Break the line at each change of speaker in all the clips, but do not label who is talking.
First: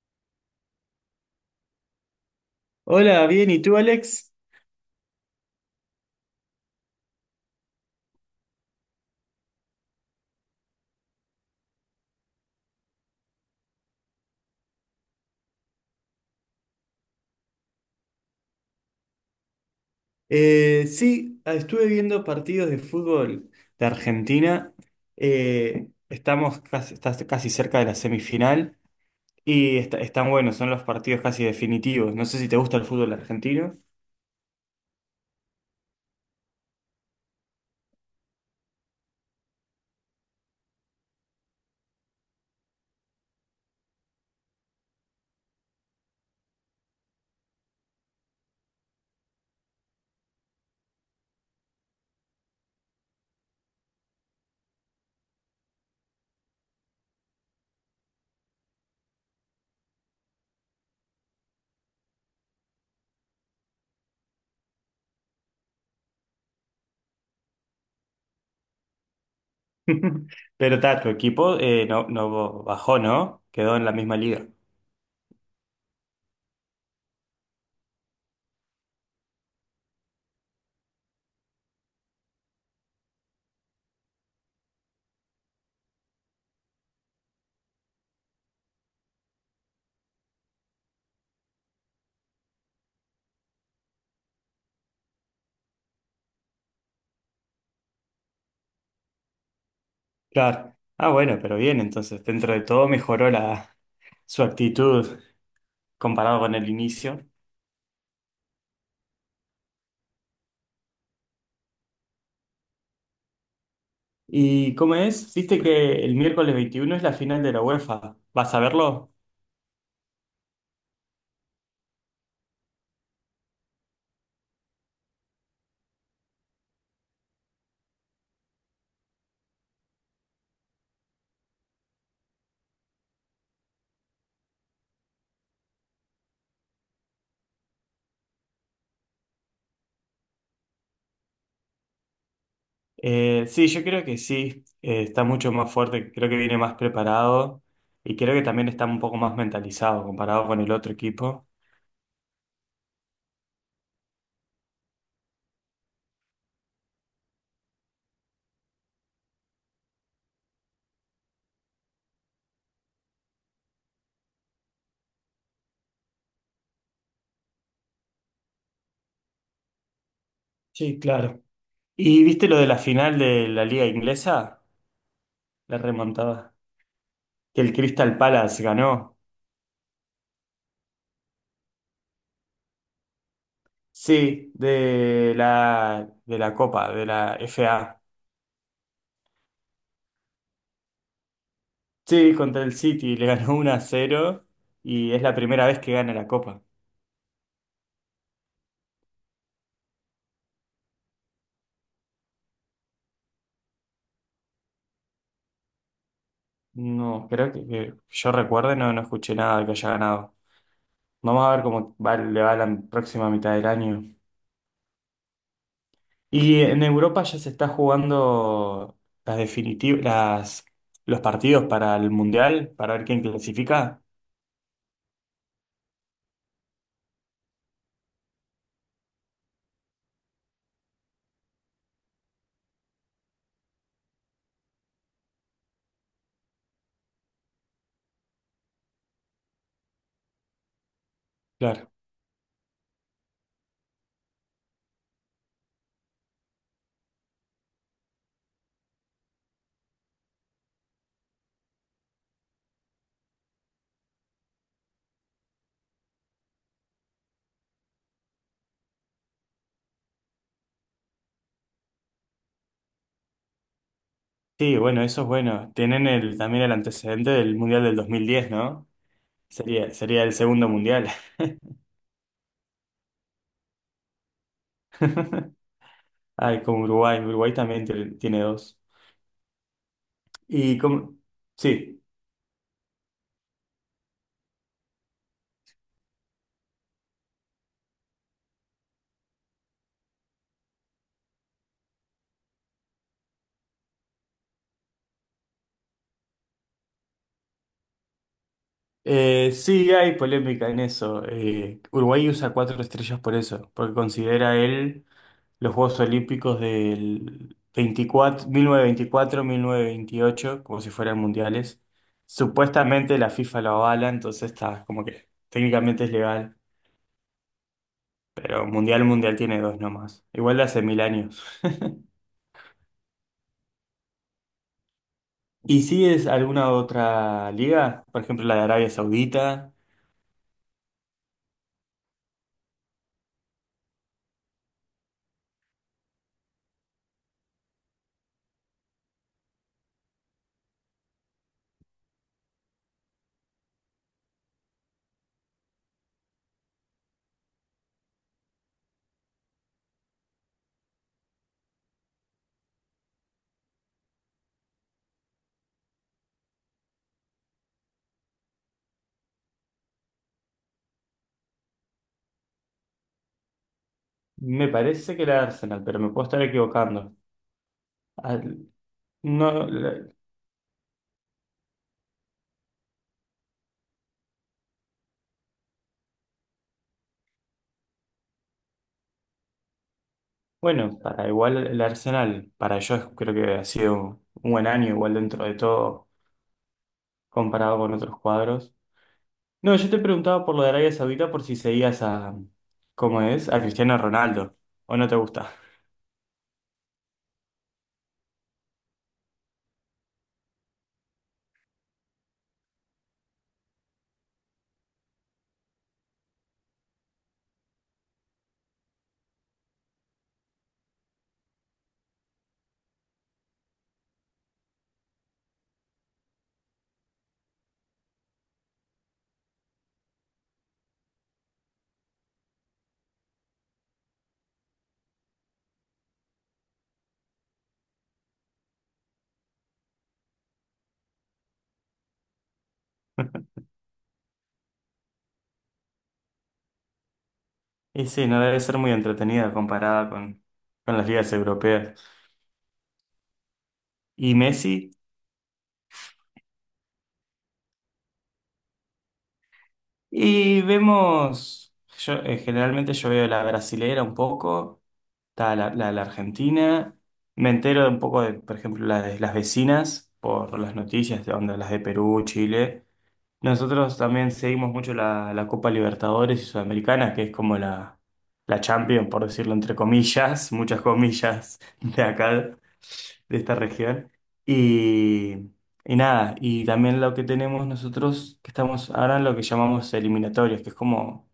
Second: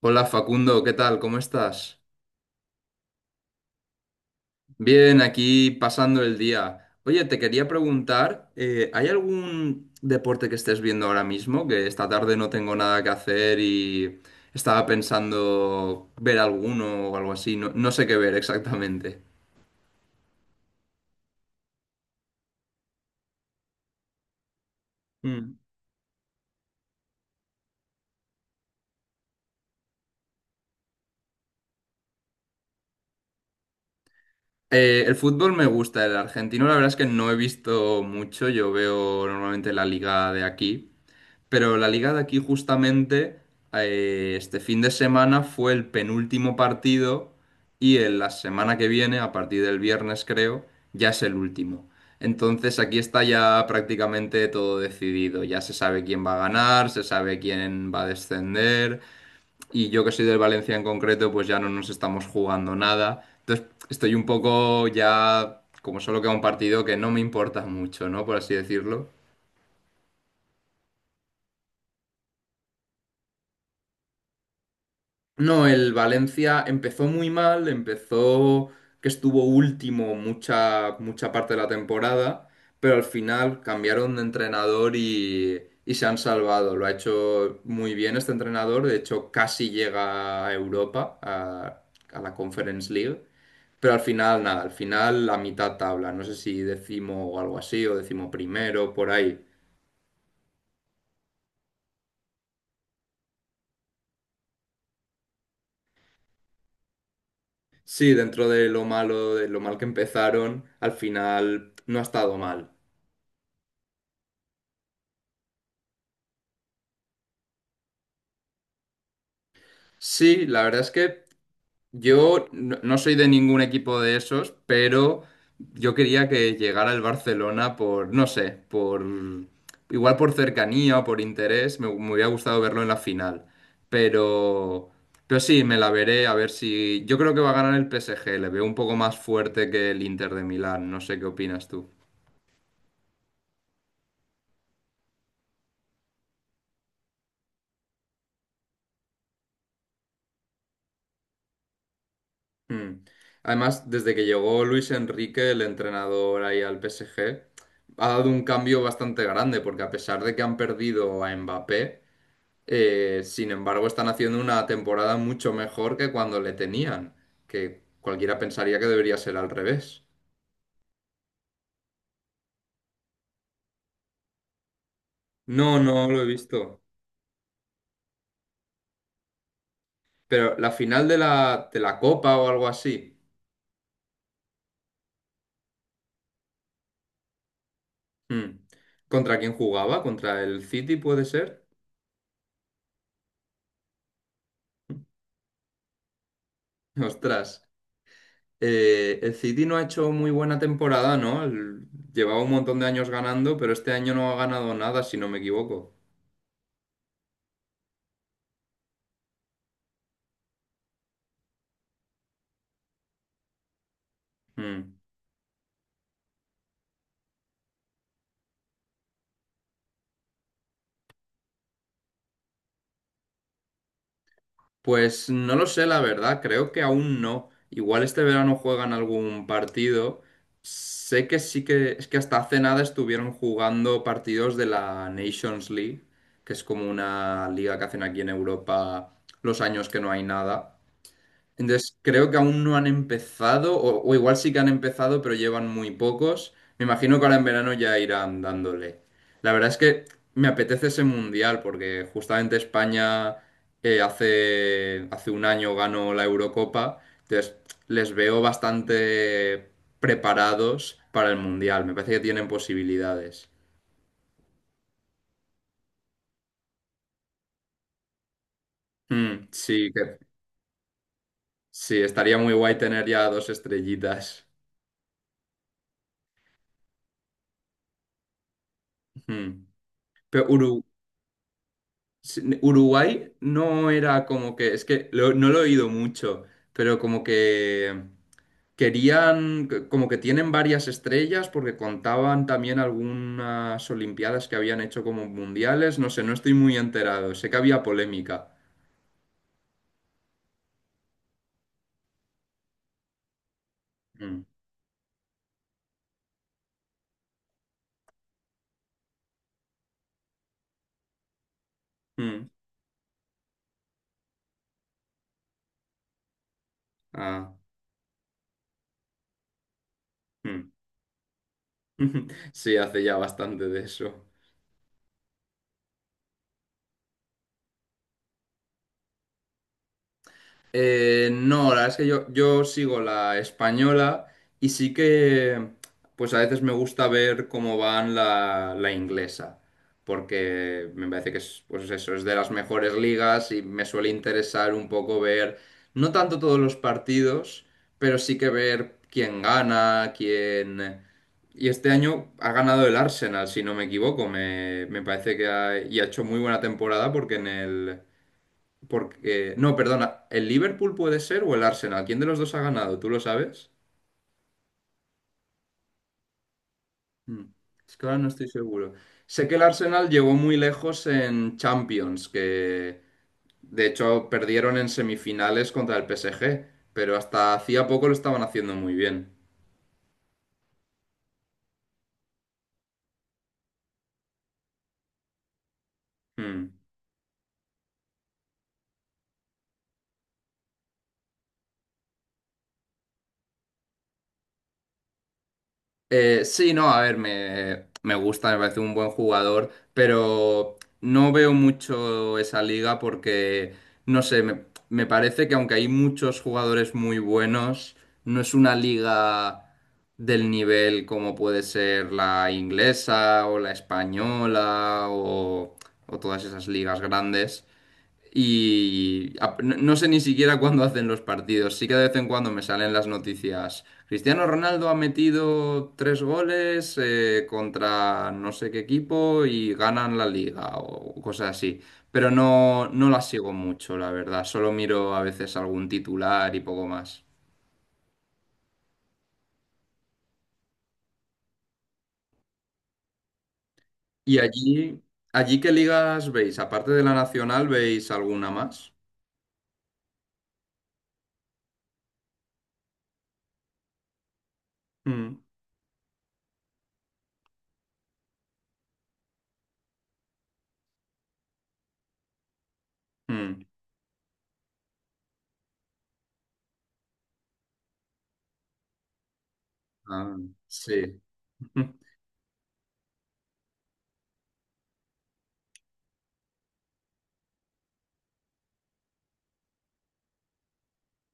Hola Facundo, ¿qué tal? ¿Cómo estás?
Hola, bien, ¿y tú, Alex?
Bien, aquí pasando el día. Oye, te quería preguntar, ¿hay algún deporte que estés viendo ahora mismo? Que esta tarde no tengo nada que hacer y estaba pensando ver alguno o algo así. No sé qué ver exactamente.
Sí, estuve viendo partidos de fútbol de Argentina.
Mm.
Estás casi cerca de la semifinal y están buenos, son los partidos casi definitivos. No sé si te gusta el fútbol argentino,
El fútbol me gusta, el argentino la verdad es que no he visto mucho. Yo veo normalmente la liga de aquí. Pero la liga de aquí justamente este fin de semana fue el penúltimo partido y en la semana que viene, a partir del viernes creo, ya es el último. Entonces aquí está ya prácticamente todo decidido. Ya se sabe quién va a ganar, se sabe quién va a descender y yo que soy del Valencia en concreto, pues ya no nos estamos jugando nada. Entonces estoy un poco ya, como solo queda un partido que no me importa mucho, ¿no? Por así decirlo.
pero ta, tu equipo no, no bajó, ¿no? Quedó en la misma liga.
No, el Valencia empezó muy mal, empezó que estuvo último mucha parte de la temporada, pero al final cambiaron de entrenador y se han salvado. Lo ha hecho muy bien este entrenador, de hecho casi llega a Europa, a la Conference League, pero al final nada, al final la mitad tabla, no sé si decimo o algo así, o decimo primero, por ahí.
Claro. Ah, bueno, pero bien, entonces dentro de todo mejoró su actitud comparado con el inicio.
Sí, dentro de lo malo, de lo mal que empezaron, al final no ha estado mal.
¿Y cómo es? ¿Viste que el miércoles 21 es la final de la UEFA? ¿Vas a verlo?
Sí, la verdad es que yo no soy de ningún equipo de esos, pero yo quería que llegara el Barcelona por, no sé, por igual por cercanía o por interés, me hubiera gustado verlo en la final. Pero, pero sí, me la veré a ver si. Yo creo que va a ganar el PSG, le veo un poco más fuerte que el Inter de Milán, no sé qué opinas tú.
Sí, yo creo que sí. Está mucho más fuerte, creo que viene más preparado y creo que también está un poco más mentalizado comparado con el otro equipo.
Mm. Además, desde que llegó Luis Enrique, el entrenador ahí al PSG, ha dado un cambio bastante grande, porque a pesar de que han perdido a Mbappé, sin embargo están haciendo una temporada mucho mejor que cuando le tenían, que cualquiera pensaría que debería ser al revés.
Sí, claro. ¿Y viste lo de la final de la liga inglesa?
No,
La
no lo he
remontada.
visto.
Que el Crystal Palace ganó.
Pero la final de de la Copa o algo así,
Sí, de la Copa, de la FA.
mm. ¿Contra quién jugaba? ¿Contra el City puede ser?
Sí, contra el City, le ganó 1-0 y es la primera vez que gana la Copa.
Ostras. El City no ha hecho muy buena temporada, ¿no? Llevaba un montón de años ganando, pero este año no ha ganado nada, si no me equivoco.
No, creo que yo recuerde, no, no escuché nada que haya ganado. Vamos a ver cómo le va la próxima mitad del año.
Mm.
Y en Europa ya se está jugando las definitivas, los partidos para el Mundial, para ver quién clasifica.
Pues no lo sé, la verdad, creo que aún no. Igual este verano juegan algún partido. Sé que sí que es que hasta hace nada estuvieron jugando partidos de la Nations League, que es como una liga que hacen aquí en Europa los años que no hay nada.
Claro.
Entonces, creo que aún no han empezado, o igual sí que han empezado, pero llevan muy pocos. Me imagino que ahora en verano ya irán dándole. La verdad es que me apetece ese mundial, porque justamente España hace 1 año ganó la Eurocopa, entonces les veo bastante preparados para el mundial. Me parece que tienen posibilidades.
Sí, bueno, eso es bueno. Tienen también el antecedente del Mundial del 2010, ¿no?
Mm,
Sería,
sí, que,
sería el segundo Mundial.
sí, estaría muy guay tener ya dos estrellitas.
Ay, con Uruguay. Uruguay también tiene dos.
Mm. Pero
Y
Uru-
como... Sí.
Sí, Uruguay no era como que, no lo he oído mucho, pero como que como que tienen varias estrellas porque contaban también algunas olimpiadas que habían hecho como mundiales, no sé, no estoy muy enterado, sé que había polémica.
Sí, hay polémica en eso. Uruguay usa cuatro estrellas por eso, porque
Mm,
considera él los Juegos Olímpicos del 24, 1924, 1928, como si fueran mundiales.
mm,
Supuestamente la FIFA lo avala, entonces está como que técnicamente es legal,
ah,
pero mundial, mundial tiene dos nomás. Igual de
mm.
hace mil años.
Sí, hace ya bastante de eso.
¿Y si es alguna otra liga? Por ejemplo, la de Arabia Saudita.
No, la verdad es que yo sigo la española y sí que pues a veces me gusta ver cómo van la inglesa, porque me parece que es, pues eso, es de las mejores ligas y me suele interesar un poco ver, no tanto todos los partidos, pero sí que ver quién gana, quién... Y este año ha ganado el Arsenal, si no me equivoco, me parece que ha, y ha hecho muy buena temporada porque en el... Porque, no, perdona, ¿el Liverpool puede ser o el Arsenal? ¿Quién de los dos ha ganado? ¿Tú lo sabes?
Me parece que la de Arsenal, pero me puedo estar equivocando.
Mm, es que ahora no estoy
Al-
seguro. Sé que el
No,
Arsenal llegó muy lejos en Champions, que de hecho perdieron en semifinales contra el PSG, pero hasta hacía poco lo estaban haciendo muy bien.
bueno, para igual el Arsenal, para ellos creo que ha sido un buen año, igual dentro de todo,
Mm.
comparado con otros cuadros. No, yo te preguntaba por lo de Arabia Saudita por si seguías a, ¿cómo es? A Cristiano Ronaldo, ¿o no te gusta?
Sí, no, a ver, me gusta, me parece un buen jugador, pero no veo mucho esa liga porque, no sé, me parece que aunque hay muchos jugadores muy buenos, no es una liga del nivel como puede ser la inglesa o la española o todas esas ligas grandes. No sé ni siquiera cuándo hacen los partidos. Sí que de vez en cuando me salen las noticias. Cristiano Ronaldo ha metido tres goles contra no sé qué equipo y ganan la liga o cosas así. Pero no, no las sigo mucho, la verdad. Solo miro a veces algún titular y poco más.
Y sí, no debe ser muy entretenida comparada con las ligas europeas. Y
¿Y
Messi,
allí, ¿allí qué ligas veis? Aparte de la nacional, ¿veis alguna más?
y vemos, yo generalmente yo veo la brasilera un poco.
Mm,
Está la de la Argentina. Me entero un poco de, por ejemplo, la de las vecinas por las noticias de onda, las de Perú, Chile.
mm.
Nosotros también seguimos mucho la Copa Libertadores y Sudamericana, que es como la Champions, por decirlo entre
Ah,
comillas, muchas
sí.
comillas de acá, de esta región. Y, y nada, y también lo que tenemos nosotros, que estamos ahora en lo que llamamos eliminatorios, que es como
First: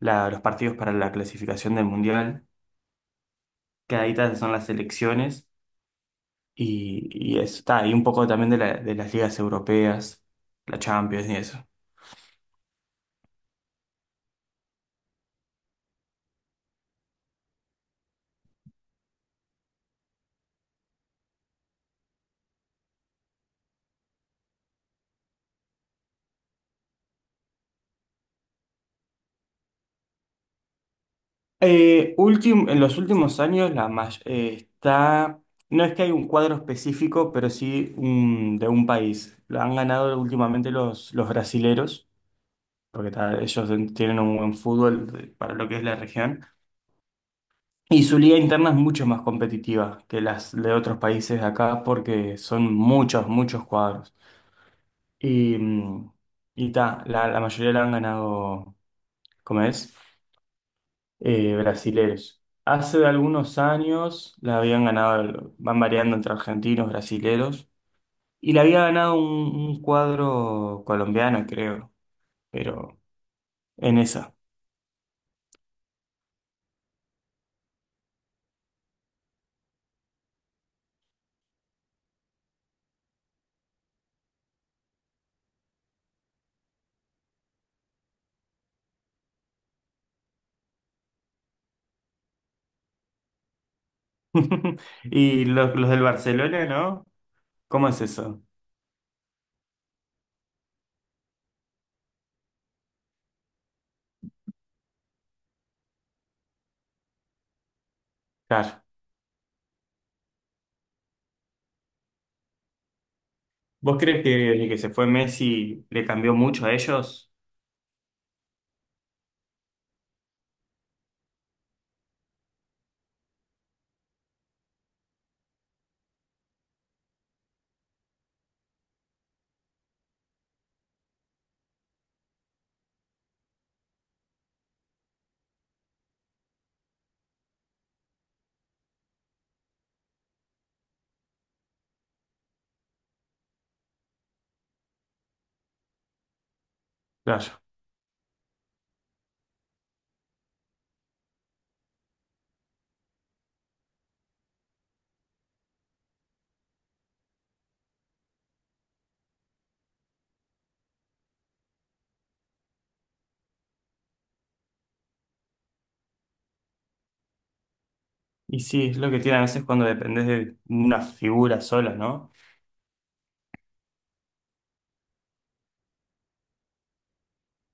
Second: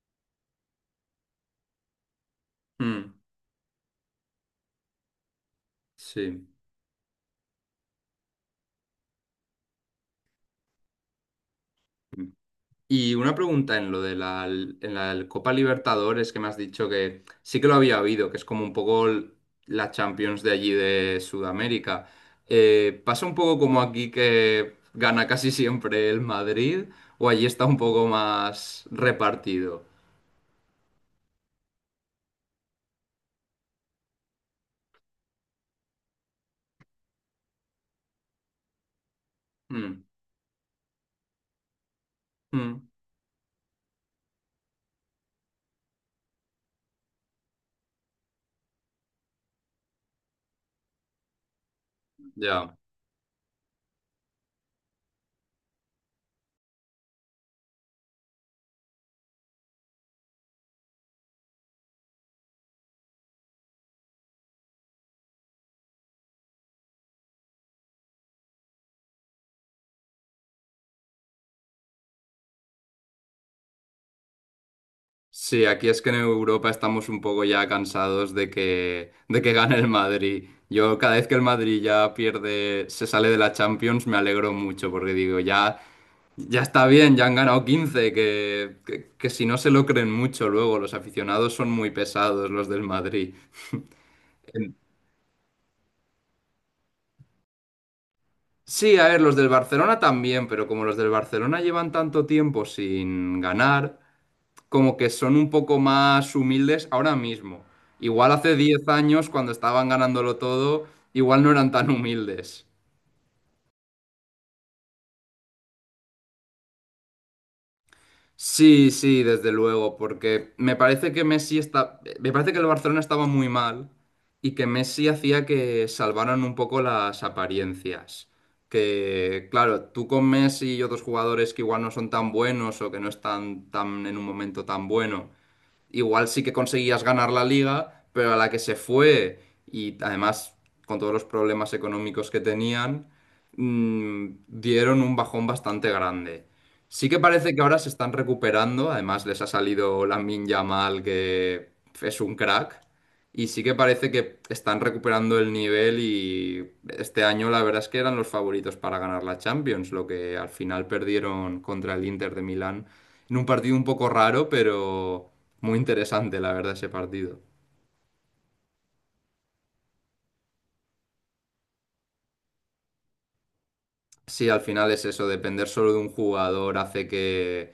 los partidos para la clasificación del Mundial
Mm,
quedaditas son las selecciones
sí.
y, y eso está, y un poco también de las ligas europeas, la Champions y eso.
Y una pregunta en lo de en la Copa Libertadores que me has dicho que sí que lo había habido, que es como un poco la Champions de allí de Sudamérica. ¿Pasa un poco como aquí que gana casi siempre el Madrid o allí está un poco más repartido?
En los últimos años no es que hay un cuadro específico, pero sí de un país. Lo han
Mm,
ganado últimamente los brasileros,
mm,
porque ta, ellos tienen un buen fútbol para lo que es la región. Y su liga interna es mucho más competitiva que las de otros países de acá porque son
ya.
muchos, muchos cuadros. Y, mm, y ta, la mayoría la han ganado, ¿cómo es? Brasileros. Hace algunos años la habían ganado, van variando entre argentinos, brasileros, y la había ganado un cuadro colombiano, creo, pero en esa.
Sí, aquí es que en Europa estamos un poco ya cansados de de que gane el Madrid. Yo cada vez que el Madrid ya pierde, se sale de la Champions, me alegro mucho porque digo, ya... Ya está bien, ya han ganado 15 que si no se lo creen mucho luego, los aficionados son muy pesados, los del Madrid. Em,
Y los del Barcelona, ¿no? ¿Cómo es eso?
Sí, a ver, los del Barcelona también, pero como los del Barcelona llevan tanto tiempo sin ganar, como que son un poco más humildes ahora mismo. Igual hace
Claro.
10 años, cuando estaban ganándolo todo, igual no eran tan humildes.
¿Vos crees que desde que se fue Messi le cambió mucho a ellos?
Sí, sí, desde luego, porque me parece que Messi está, me parece que el Barcelona estaba muy mal y que Messi hacía que salvaran un poco las apariencias. Que, claro, tú con Messi y otros jugadores que igual no son tan buenos o que no están tan en un momento tan bueno igual sí que conseguías ganar la liga, pero a la que se fue y además con todos los problemas económicos que tenían, mm, dieron un bajón bastante grande. Sí que parece que
Claro.
ahora se están recuperando, además les ha salido Lamine Yamal, que es un crack, y sí que parece que están recuperando el nivel y este año la verdad es que eran los favoritos para ganar la Champions, lo que al final perdieron contra el Inter de Milán en un partido un poco raro, pero muy interesante, la verdad, ese partido.
Y sí, es lo que tiene a veces cuando dependés de una figura sola, ¿no?
Sí, al final es eso, depender solo de un jugador hace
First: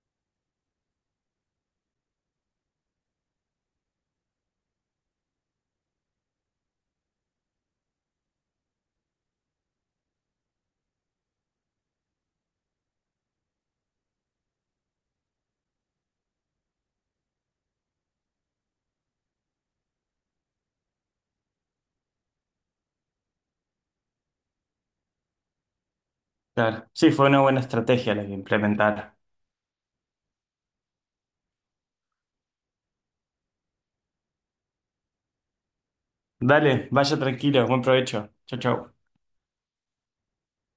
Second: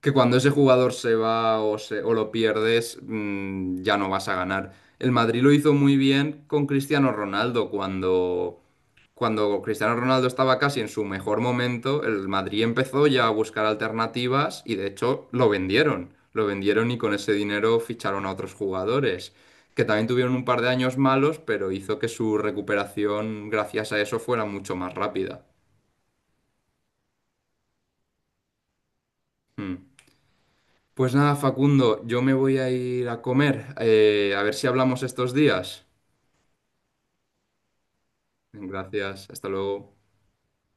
que cuando ese jugador se va o lo pierdes, mm, ya no vas a ganar. El Madrid lo hizo muy bien con Cristiano Ronaldo cuando Cristiano Ronaldo estaba casi en su mejor momento, el Madrid empezó ya a buscar alternativas y de hecho lo vendieron. Lo vendieron y con ese dinero ficharon a otros jugadores, que también tuvieron un par de años malos, pero hizo que su recuperación gracias a eso fuera mucho más rápida.
Claro. Sí, fue una buena estrategia la que implementaron.
Mm. Pues nada, Facundo, yo me voy a ir a comer. A ver si hablamos estos días.
Dale, vaya tranquilo, buen provecho. Chau, chau.
Gracias, hasta luego.